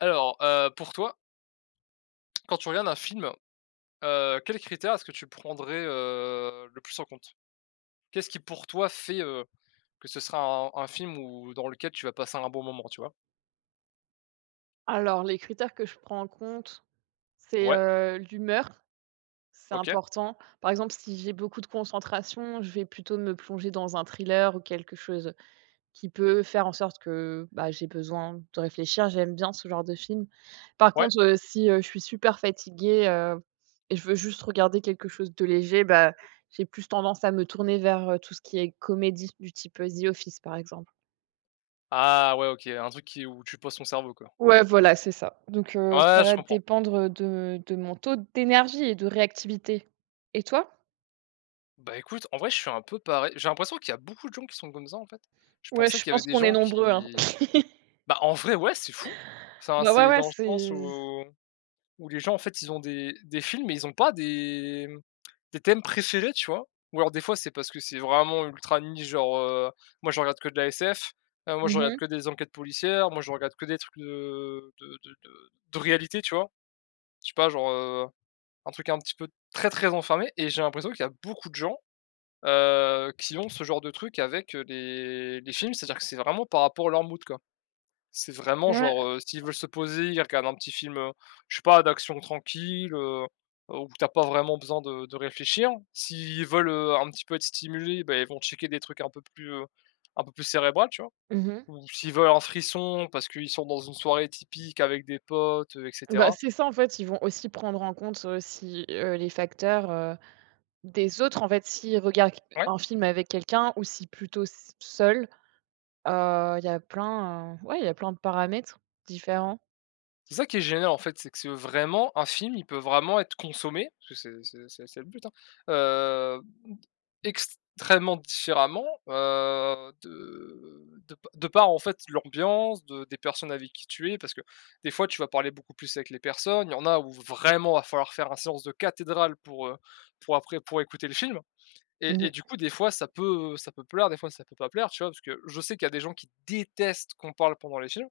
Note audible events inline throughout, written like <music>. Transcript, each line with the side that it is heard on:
left: Alors, pour toi, quand tu regardes un film, quels critères est-ce que tu prendrais, le plus en compte? Qu'est-ce qui pour toi fait, que ce sera un film où dans lequel tu vas passer un bon moment, tu vois?
right: Alors les critères que je prends en compte, c'est,
left: Ouais,
right: l'humeur, c'est
left: OK,
right: important. Par exemple, si j'ai beaucoup de concentration, je vais plutôt me plonger dans un thriller ou quelque chose qui peut faire en sorte que, bah, j'ai besoin de réfléchir. J'aime bien ce genre de film. Par
left: ouais.
right: contre, si, je suis super fatiguée, et je veux juste regarder quelque chose de léger, bah, j'ai plus tendance à me tourner vers, tout ce qui est comédie du type, The Office, par exemple.
left: Ah ouais, OK, un truc qui où tu poses ton cerveau, quoi.
right: Ouais, voilà, c'est ça. Donc, ça
left: Ouais, je
right: va
left: comprends.
right: dépendre de mon taux d'énergie et de réactivité. Et toi?
left: Bah, écoute, en vrai, je suis un peu pareil. J'ai l'impression qu'il y a beaucoup de gens qui sont comme ça, en fait. Je
right: Ouais,
left: pensais
right: je
left: qu'il y avait
right: pense
left: des
right: qu'on est
left: gens
right: nombreux, hein.
left: qui.
right: <laughs>
left: Bah, en vrai, ouais, c'est fou. Enfin,
right: Bah, ouais,
left: c'est
right: ouais,
left: dans le sens
right: c'est
left: où les gens, en fait, ils ont des films, mais ils ont pas des. Tes thèmes préférés, tu vois? Ou alors des fois, c'est parce que c'est vraiment ultra niche, genre, moi je regarde que de la SF, moi je regarde
right: mmh
left: que des enquêtes policières, moi je regarde que des trucs de réalité, tu vois? Je sais pas, genre, un truc un petit peu très, très enfermé et j'ai l'impression qu'il y a beaucoup de gens, qui ont ce genre de truc avec, les films. C'est-à-dire que c'est vraiment par rapport à leur mood, quoi. C'est vraiment genre,
right: Ouais.
left: s'ils veulent se poser, ils regardent un petit film, je sais pas, d'action tranquille, où t'as pas vraiment besoin de réfléchir. S'ils veulent, un petit peu être stimulés, bah, ils vont checker des trucs un peu plus cérébral, tu vois?
right: Mmh.
left: Ou s'ils veulent un frisson parce qu'ils sont dans une soirée typique avec des potes, et
right: Bah,
left: cetera.
right: c'est ça, en fait, ils vont aussi prendre en compte, si, les facteurs, des autres, en fait, s'ils regardent
left: Ouais,
right: un film avec quelqu'un ou si plutôt s seul, il y a plein, ouais, il y a plein de paramètres différents.
left: c'est ça qui est génial, en fait, c'est que c'est vraiment un film, il peut vraiment être consommé, parce que c'est le but, hein, heu extrêmement différemment, de par, en fait, l'ambiance de des personnes avec qui tu es. Parce que des fois, tu vas parler beaucoup plus avec les personnes. Il y en a où vraiment va falloir faire un séance de cathédrale pour après pour écouter le film et
right: Mmh.
left: et du coup, des fois, ça peut plaire, des fois, ça peut pas plaire, tu vois? Parce que je sais qu'il y a des gens qui détestent qu'on parle pendant les films.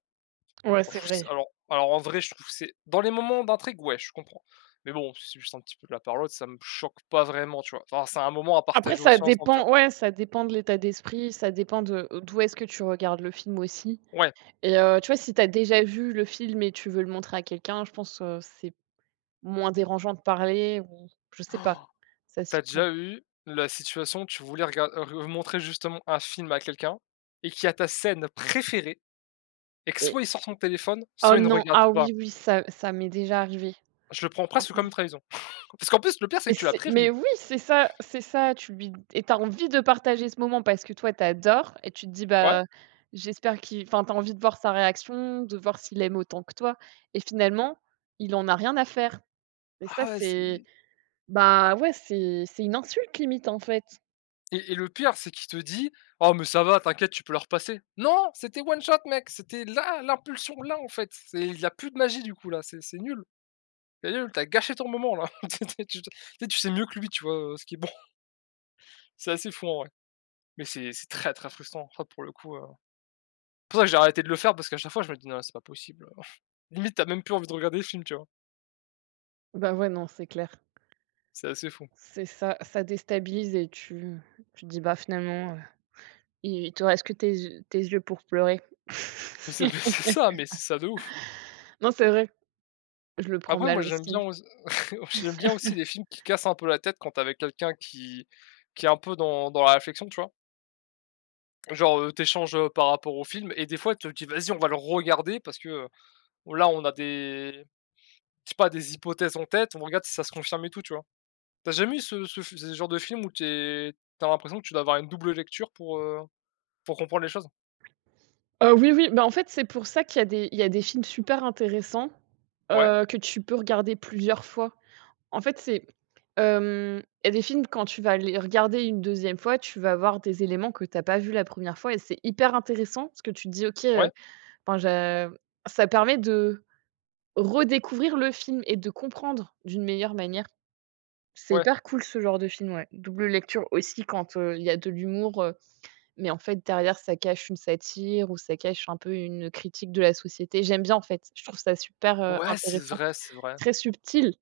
right: Ouais,
left: Je
right: c'est
left: trouve ç
right: vrai.
left: alors en vrai, je trouve que c'est dans les moments d'intrigue, ouais, je comprends. Mais bon, c'est juste un petit peu de la parole, ça me choque pas vraiment, tu vois? Enfin, c'est un moment à
right: Après
left: partager
right: ça
left: aussi ensemble, tu vois?
right: dépend, ouais, ça dépend de l'état d'esprit, ça dépend de d'où est-ce que tu regardes le film aussi.
left: Ouais.
right: Et tu vois, si tu as déjà vu le film et tu veux le montrer à quelqu'un, je pense, c'est moins dérangeant de parler ou je sais pas,
left: <gasps>
right: ça
left: Tu
right: s'y
left: as
right: prête.
left: déjà eu la situation où tu voulais rega re montrer justement un film à quelqu'un et qu'il y a ta scène préférée et que
right: Et
left: soit il sort son téléphone,
right: oh
left: soit il ne
right: non,
left: regarde
right: ah
left: pas?
right: oui, oui, ça m'est déjà arrivé.
left: Je le prends presque comme une trahison. <laughs> Parce qu'en plus, le pire, c'est
right: Mais
left: que tu l'as
right: c'est mais
left: prévenu.
right: oui, c'est ça, c'est ça, tu lui et tu as envie de partager ce moment parce que toi, t'adores et tu te dis:
left: Ouais.
right: «Bah, j'espère qu'il» enfin, t'as envie de voir sa réaction, de voir s'il aime autant que toi et finalement, il en a rien à faire et ça,
left: Ah ouais, c'est.
right: c'est bah, ouais, c'est une insulte limite, en fait.
left: Et le pire, c'est qu'il te dit: «Oh mais ça va, t'inquiète, tu peux leur passer. Non, c'était one shot mec, c'était là, l'impulsion là, en fait. C'est il n'y a plus de magie du coup là, c'est nul. C'est nul, tu gâché ton moment là. <laughs> Tu sais mieux que lui, tu vois, ce qui est bon. <laughs> C'est assez fou en vrai. Mais c'est très, très frustrant. Ça, pour le coup, c'est pour ça que j'ai arrêté de le faire parce qu'à chaque fois, je me dis: «Non, c'est pas possible». <laughs> Limite, t'as même plus envie de regarder le film, tu vois?
right: Bah, ouais, non, c'est clair.
left: C'est assez fou. <laughs>
right: C'est ça, ça déstabilise et tu te dis: «Bah, finalement, il te reste que tes yeux pour pleurer».
left: Mais
right: <laughs>
left: c'est ça, mais c'est ça de ouf.
right: Non, c'est vrai, je le prends
left: Après
right: mal
left: moi, j'aime
right: aussi.
left: bien aus <laughs> j'aime bien aussi les films qui cassent un peu la tête quand tu avec quelqu'un qui est un peu dans la réflexion, tu vois? Genre, tu échanges, par rapport au film et des fois, tu te dis: «Vas-y, on va le regarder parce que, là, on a des je sais pas, des hypothèses en tête, on regarde si ça se confirme et tout», tu vois? T'as jamais eu ce genre de film où tu es l'impression que tu dois avoir une double lecture pour comprendre les choses?
right: Oui, oui, bah, en fait, c'est pour ça qu'il y a des films super intéressants,
left: Ouais,
right: que tu peux regarder plusieurs fois. En fait, hem, il y a des films quand tu vas les regarder une deuxième fois, tu vas voir des éléments que tu as pas vu la première fois et c'est hyper intéressant parce que tu te dis: «OK,
left: ouais,
right: enfin, j'a» ça permet de redécouvrir le film et de comprendre d'une meilleure manière. C'est
left: ouais.
right: hyper cool ce genre de film, ouais. Double lecture aussi quand, il y a de l'humour, mais en fait, derrière, ça cache une satire ou ça cache un peu une critique de la société. J'aime bien, en fait, je trouve ça super,
left: Ouais, c'est
right: intéressant,
left: vrai, c'est vrai.
right: très subtil.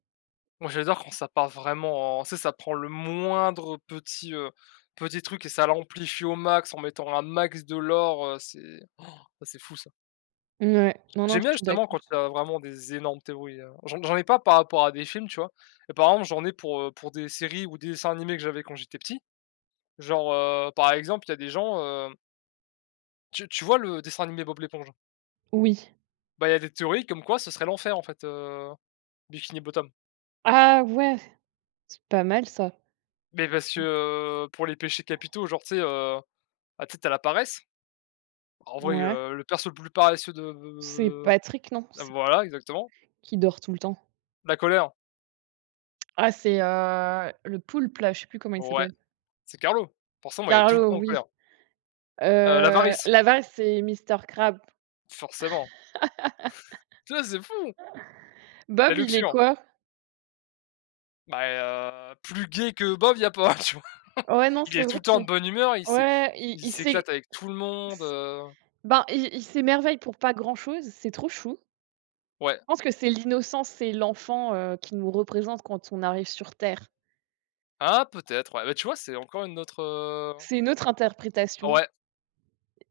left: Moi, j'adore quand ça part vraiment en tu sais, ça prend le moindre petit truc et ça l'amplifie au max en mettant un max de l'or. C'est Oh, ça, c'est fou ça.
right: Ouais. Non, non,
left: J'aime
right: je
left: bien
right: suis
left: justement
right: d'accord.
left: quand il y a vraiment des énormes théories, j'en ai pas par rapport à des films, tu vois? Et par exemple, j'en ai pour des séries ou des dessins animés que j'avais quand j'étais petit. Genre, par exemple, il y a des gens. Tu vois le dessin animé Bob l'éponge?
right: Oui.
left: Bah, il y a des théories comme quoi ce serait l'enfer en fait, Bikini Bottom.
right: Ah ouais, c'est pas mal ça.
left: Mais parce que, pour les péchés capitaux, genre, tu sais, bah, tu sais, t'as la paresse. En vrai,
right: Ouais.
left: le perso le plus paresseux de
right: C'est Patrick, non? C'est
left: voilà, exactement.
right: qui dort tout le temps?
left: La colère,
right: Ah c'est, le poulpe là, je sais plus comment il
left: ouais,
right: s'appelle.
left: c'est Carlo. Forcément, il est tout le
right: Carlo,
left: temps en
right: oui.
left: colère.
right: Heu,
left: L'avarice,
right: L'avare, c'est Mister Crab.
left: forcément. Tu sais, c'est fou! La
right: Bob, il est
left: luxure,
right: quoi?
left: bah, plus gay que Bob, il y a pas, <laughs> tu vois?
right: Ouais, non,
left: Il
right: c'est
left: est tout
right: vrai
left: le temps
right: qu'il
left: de bonne humeur,
right: ouais,
left: il
right: il s'é
left: s'éclate avec tout le monde,
right: s ben, il s'émerveille pour pas grand chose, c'est trop chou.
left: ouais.
right: Je pense que c'est l'innocence, c'est l'enfant, qui nous représente quand on arrive sur terre.
left: Ah peut-être, ouais. Bah, tu vois, c'est encore une autre,
right: C'est une autre interprétation
left: ouais,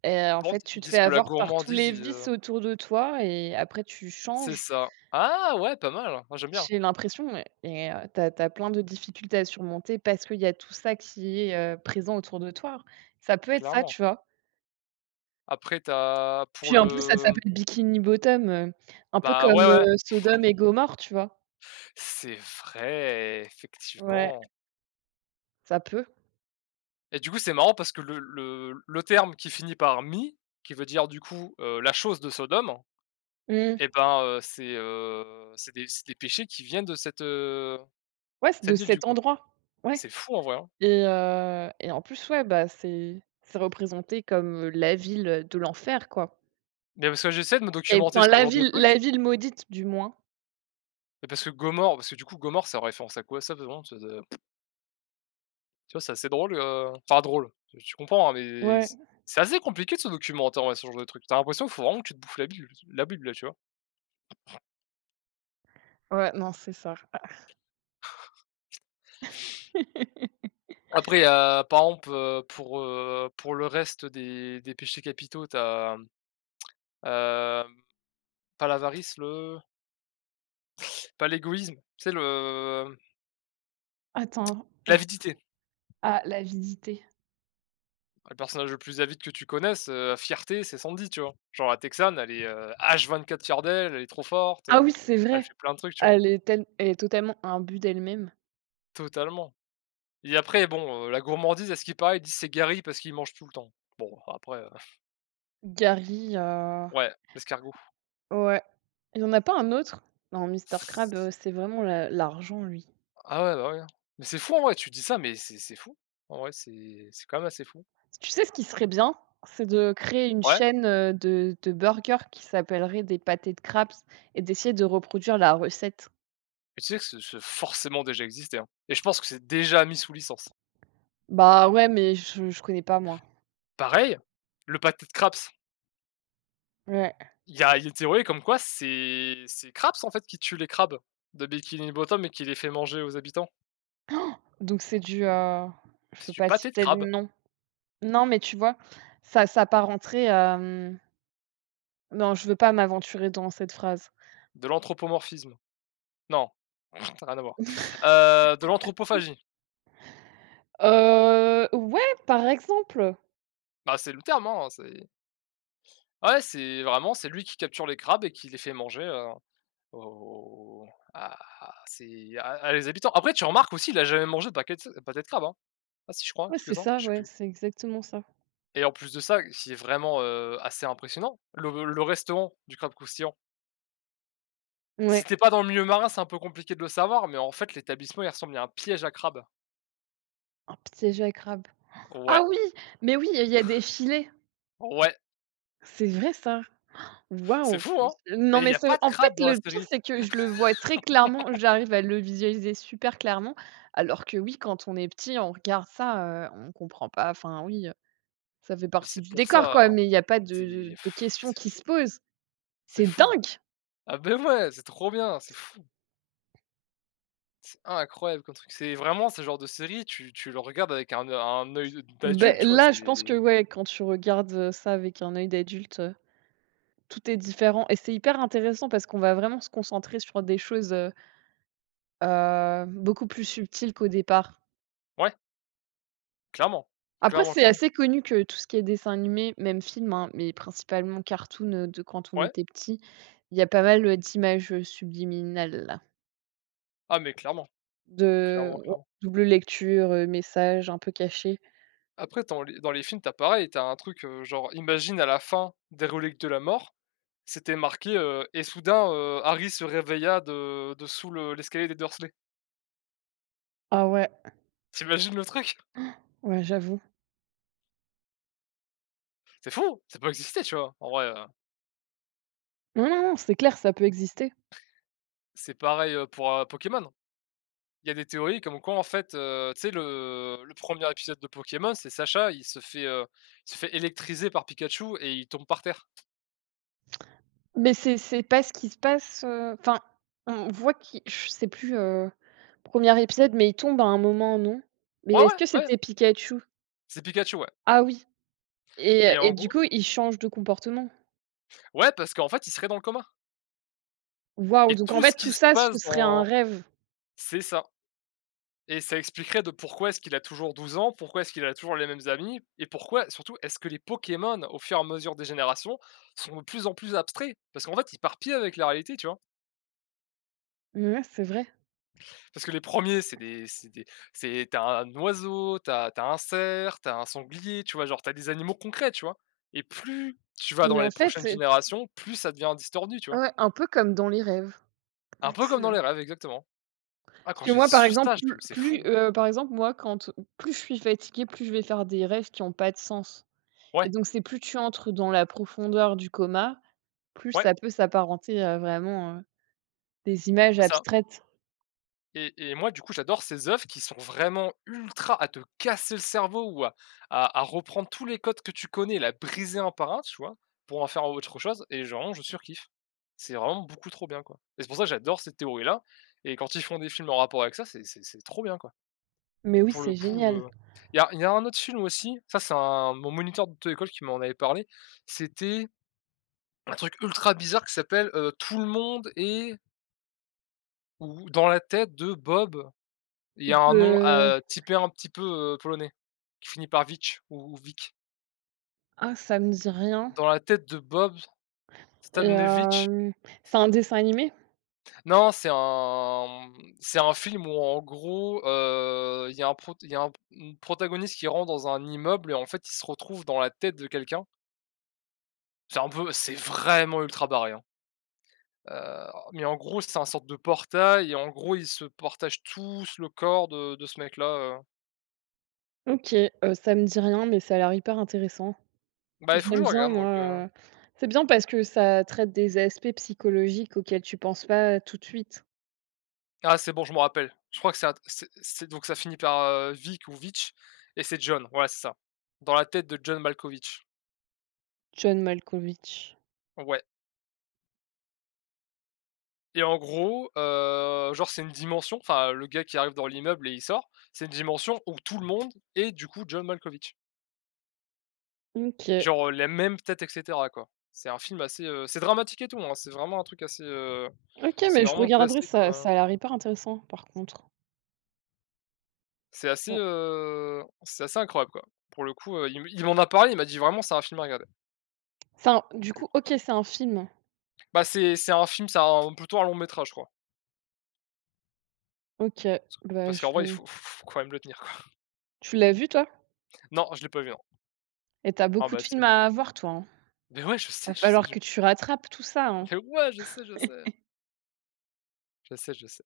right: et en
left: par
right: fait, tu
left: ils
right: te fais
left: disent que la
right: avoir par tous
left: gourmandise,
right: les vices autour de toi et après tu
left: c'est
right: changes.
left: ça. Ah ouais, pas mal! Moi, j'aime bien,
right: J'ai l'impression ouais, et tu as plein de difficultés à surmonter parce qu'il y a tout ça qui est, présent autour de toi. Ça peut être ça, tu
left: clairement.
right: vois?
left: Après t'as pour
right: Puis en plus, ça
left: le
right: s'appelle Bikini Bottom, un peu
left: bah, ouais,
right: comme,
left: ouais,
right: Sodome et Gomorrhe, tu vois?
left: c'est vrai,
right: Ouais,
left: effectivement
right: ça peut.
left: et du coup, c'est marrant parce que le terme qui finit par mi, qui veut dire, du coup, la chose de Sodome
right: Mmh.
left: et ben, c'est des péchés qui viennent de cette, heu,
right: Ouais, c'est de
left: cette ville, du
right: cet
left: coup.
right: endroit. Ouais.
left: C'est fou en vrai, hein.
right: Et en plus, ouais, bah, c'est représenté comme, la ville de l'enfer, quoi.
left: Mais parce que j'essaie de me
right: Et
left: documenter
right: enfin,
left: sur ce
right: la
left: genre de
right: ville
left: truc.
right: la ville maudite, du moins.
left: Mais parce que Gomorrhe parce que du coup Gomorrhe ça référence à quoi ça vraiment? Tu vois, c'est assez drôle, enfin drôle, tu comprends, hein, mais
right: Ouais.
left: c'est assez compliqué de se documenter en vrai sur ce genre de truc. T'as l'impression qu'il faut vraiment que tu te bouffes la Bible là, tu vois?
right: Ouais, non, c'est ça. <laughs>
left: Après il y a par exemple, pour le reste des péchés capitaux, as, pas l'avarice, le pas l'égoïsme, c'est le
right: Attends, j
left: l'avidité.
right: ah, l'avidité.
left: Le personnage le plus avide que tu connaisses, fierté, c'est Sandy, tu vois? Genre la Texane elle est, H24 fière d'elle, elle est trop forte,
right: Ah oui, c'est
left: elle
right: vrai.
left: fait plein de trucs, tu vois?
right: Elle est totalement un but d'elle-même.
left: Totalement et après bon, la gourmandise à ce qu'il paraît, ils disent: «C'est guéri» parce qu'ils mangent tout le temps. Bon après,
right: Gary,
left: ouais, l'escargot.
right: ouais. Il y en a pas un autre? Non, Mister Crab, c'est vraiment la l'argent, lui.
left: Ah ouais, bah, ouais, hein, mais c'est fou en vrai, tu dis ça, mais c'est fou. En vrai, c'est quand même assez fou.
right: Tu sais ce qui serait bien? C'est de créer une
left: Ouais,
right: chaîne, de burgers qui s'appellerait des pâtés de Crab's et d'essayer de reproduire la recette.
left: mais tu sais que ce forcément déjà existé, hein et je pense que c'est déjà mis sous licence.
right: Bah, ouais, mais je connais pas moi.
left: Pareil, le pâté de Crabs,
right: Ouais,
left: il y a une théorie comme quoi c'est Crabs en fait qui tue les crabes de Bikini Bottom et qui les fait manger aux habitants.
right: donc c'est du, je peux
left: C'est du
right: pas
left: pâté de
right: citer le
left: crabe.
right: nom. Non, mais tu vois, ça s'apparenterait à, non, je veux pas m'aventurer dans cette phrase.
left: De l'anthropomorphisme. Non, <laughs> rien à voir. De l'anthropophagie.
right: Ouais, par exemple.
left: Bah, c'est le terme, hein, c'est ouais, c'est vraiment, c'est lui qui capture les crabes et qui les fait manger, aux à ses à les habitants. Après, tu remarques aussi, il a jamais mangé de paquet de pâté de crabe, hein? Ah si, je crois,
right: Ouais, c'est
left: quelques-uns,
right: ça,
left: je sais
right: ouais,
left: plus
right: c'est exactement ça.
left: et en plus de ça, c'est vraiment, assez impressionnant, le restaurant du crabe croustillant,
right: Ouais,
left: si t'es pas dans le milieu marin, c'est un peu compliqué de le savoir, mais en fait, l'établissement, il ressemble à un piège à crabes.
right: un piège à crabe. Ah
left: Ouais,
right: oui! Mais oui, il y a des filets.
left: ouais,
right: C'est vrai ça.
left: c'est
right: Waouh!
left: fou, hein?
right: Non,
left: Et il
right: mais
left: y a
right: c'est,
left: pas de
right: en fait,
left: crabe dans la
right: le pire,
left: série
right: c'est que je le vois très clairement, j'arrive à le visualiser super clairement, alors que oui, quand on est petit, on regarde ça, on comprend pas, enfin oui, ça fait
left: et
right: partie
left: c'est
right: du
left: pour
right: décor,
left: ça.
right: quoi, mais il y a pas de de
left: C'est
right: de questions qui se posent.
left: c'est
right: C'est
left: fou.
right: dingue!
left: Ah ben ouais, c'est trop bien, c'est fou, c'est incroyable comme truc. C'est vraiment ce genre de série, tu le regardes avec un œil
right: Beh,
left: d'adulte, tu vois?
right: là,
left: C'est
right: je pense que, ouais, quand tu regardes, ça avec un œil d'adulte, tout est différent et c'est hyper intéressant parce qu'on va vraiment se concentrer sur des choses, beaucoup plus subtiles qu'au départ.
left: ouais, clairement,
right: Après,
left: clairement,
right: c'est
left: clairement.
right: assez connu que tout ce qui est dessin animé, même film, hein, mais principalement cartoon, de quand on
left: Ouais,
right: était petit, il y a pas mal, d'images, subliminales
left: ah mais clairement, clairement,
right: de ouais,
left: clairement.
right: double lecture, messages un peu cachés.
left: Après dans les films, t'as pareil, t'as un truc, genre imagine à la fin des Reliques de la Mort, c'était marqué, «Et soudain, Harry se réveilla de sous le l'escalier des Dursley».
right: Ah ouais,
left: Tu imagines le truc?
right: ouais, j'avoue.
left: C'est fou, ça peut exister, tu vois? En vrai,
right: Non, non, non, c'est clair, ça peut exister.
left: c'est pareil, pour, Pokémon. Il y a des théories comme quoi en fait, tu sais le 1 épisode de Pokémon, c'est Sacha, il se fait électriser par Pikachu et il tombe par terre.
right: Mais c'est pas ce qui se passe, enfin, on voit qui je sais plus, un épisode, mais il tombe à un moment, non? Mais
left: Ouais, ouais,
right: est-ce que
left: ouais,
right: c'était Pikachu?
left: c'est Pikachu, ouais,
right: Ah oui, et
left: et
right: et
left: en
right: du
left: gros,
right: coup, il change de comportement.
left: ouais, parce qu'en fait, il serait dans le coma
right: Waouh,
left: et
right: donc en
left: tout
right: fait
left: ce qui
right: tout
left: se
right: ça, ce
left: passe
right: serait un
left: dans
right: rêve.
left: c'est ça, et ça expliquerait de pourquoi est-ce qu'il a toujours 12 ans, pourquoi est-ce qu'il a toujours les mêmes amis et pourquoi surtout, est-ce que les Pokémon, au fur et à mesure des générations, sont de plus en plus abstraits? Parce qu'en fait, ils partent pile avec la réalité, tu vois?
right: Ouais, c'est vrai.
left: Parce que les premiers, c'est des c'est t'as un oiseau, t'as un cerf, t'as un sanglier, tu vois? Genre, t'as des animaux concrets, tu vois? Et plus tu vas
right: Mais
left: dans
right: en
left: les
right: fait,
left: prochaines générations, plus ça devient distordu, tu vois?
right: ouais, un peu comme dans les rêves.
left: Un
right: Plus
left: peu
right: tu
left: comme dans les rêves, exactement. Ah,
right: parce
left: quand
right: que
left: j'ai
right: moi par
left: su
right: exemple,
left: ça, je me suis dit,
right: plus
left: mais c'est
right: plus,
left: fou, hein.
right: par exemple moi quand plus je suis fatiguée, plus je vais faire des rêves qui ont pas de sens et
left: Ouais,
right: donc c'est plus tu entres dans la profondeur du coma, plus
left: ouais,
right: ça peut s'apparenter à vraiment, des images
left: c'est ça.
right: abstraites.
left: Et moi, du coup, j'adore ces œuvres qui sont vraiment ultra à te casser le cerveau ou à reprendre tous les codes que tu connais et la briser un par un, tu vois? Pour en faire autre chose et genre je surkiffe. C'est vraiment beaucoup trop bien, quoi. Et c'est pour ça que j'adore cette théorie-là, et quand ils font des films en rapport avec ça, c'est trop bien, quoi.
right: Mais oui,
left: Pour le
right: c'est
left: coup,
right: génial.
left: il y a un autre film aussi, ça c'est un mon moniteur d'auto-école qui m'en avait parlé, c'était un truc ultra bizarre qui s'appelle, Tout le monde est, ou Dans la tête de Bob. Il y a un nom,
right: Heu,
left: typé un petit peu, polonais, qui finit par Vitch ou Vic.
right: ah ça me dit rien.
left: Dans la tête de Bob
right: Et
left: Stalnevitch.
right: c'est un dessin animé?
left: Non, c'est un, mmh, c'est un film où en gros, il y a un prot il y a un une protagoniste qui rentre dans un immeuble et en fait, il se retrouve dans la tête de quelqu'un. C'est un peu c'est vraiment ultra barré, hein, heu, mais en gros, c'est un sorte de portail et en gros, ils se partagent tous le corps de ce mec-là, heu,
right: OK, ça me dit rien mais ça a l'air hyper intéressant.
left: bah, il faut que
right: J'aime
left: je
right: bien
left: regarde
right: moi,
left: donc.
right: c'est bien parce que ça traite des aspects psychologiques auxquels tu penses pas tout de suite.
left: Ah, c'est bon, je me rappelle. Je crois que c'est un c'est donc ça finit par, Vic ou Vitch, et c'est John, voilà, c'est ça. Dans la tête de John Malkovich.
right: John Malkovich.
left: Ouais, et en gros, genre, c'est une dimension, enfin, le gars qui arrive dans l'immeuble et il sort, c'est une dimension où tout le monde est du coup John Malkovich.
right: OK.
left: Genre, les mêmes têtes et cetera, quoi. C'est un film assez, c'est dramatique et tout, hein, c'est vraiment un truc assez,
right: OK,
left: c'est
right: mais je
left: vraiment
right: regarderai
left: classé comme,
right: ça, ça a l'air hyper intéressant par contre. Ouais.
left: c'est assez incroyable, quoi. Pour le coup, il m'en a parlé, il m'a dit: «Vraiment, c'est un film à regarder».
right: C'est un du coup, OK,
left: Écoute,
right: c'est un film?
left: bah, c'est un film, c'est un plutôt un long métrage, je crois.
right: OK, bah,
left: Parce
right: je
left: qu'en vrai, il
right: vais
left: faut quand même le tenir, quoi.
right: tu l'as vu toi?
left: Non, je l'ai pas vu, non.
right: Et t'as
left: Ah
right: beaucoup de
left: bah,
right: films
left: c'est
right: à voir toi, hein?
left: mais ouais,
right: Va
left: je sais,
right: falloir
left: j'ai
right: que tu rattrapes tout ça, hein?
left: mais ouais, je sais, je sais, je sais, je sais.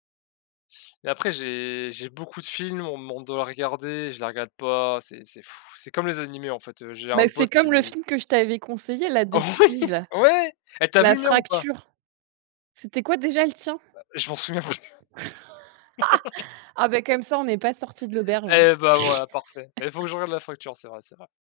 left: Mais après, j'ai beaucoup de films, on me demande de les regarder, je les regarde pas, c'est fou. C'est comme les animés, en fait, j'ai
right: Bah,
left: un
right: c'est
left: pote
right: comme le
left: qui
right: film que je t'avais conseillé là
left: <laughs> oui,
right: depuis là,
left: ouais! Eh, t'as vu
right: La
left: le mien ou pas?
right: Fracture. C'était quoi déjà le tien?
left: Je m'en souviens plus. <laughs>
right: Ah, bah, comme ça on n'est pas sorti de l'auberge, hein.
left: Eh bah, voilà, parfait. Il faut que je regarde La Fracture, c'est vrai, c'est vrai.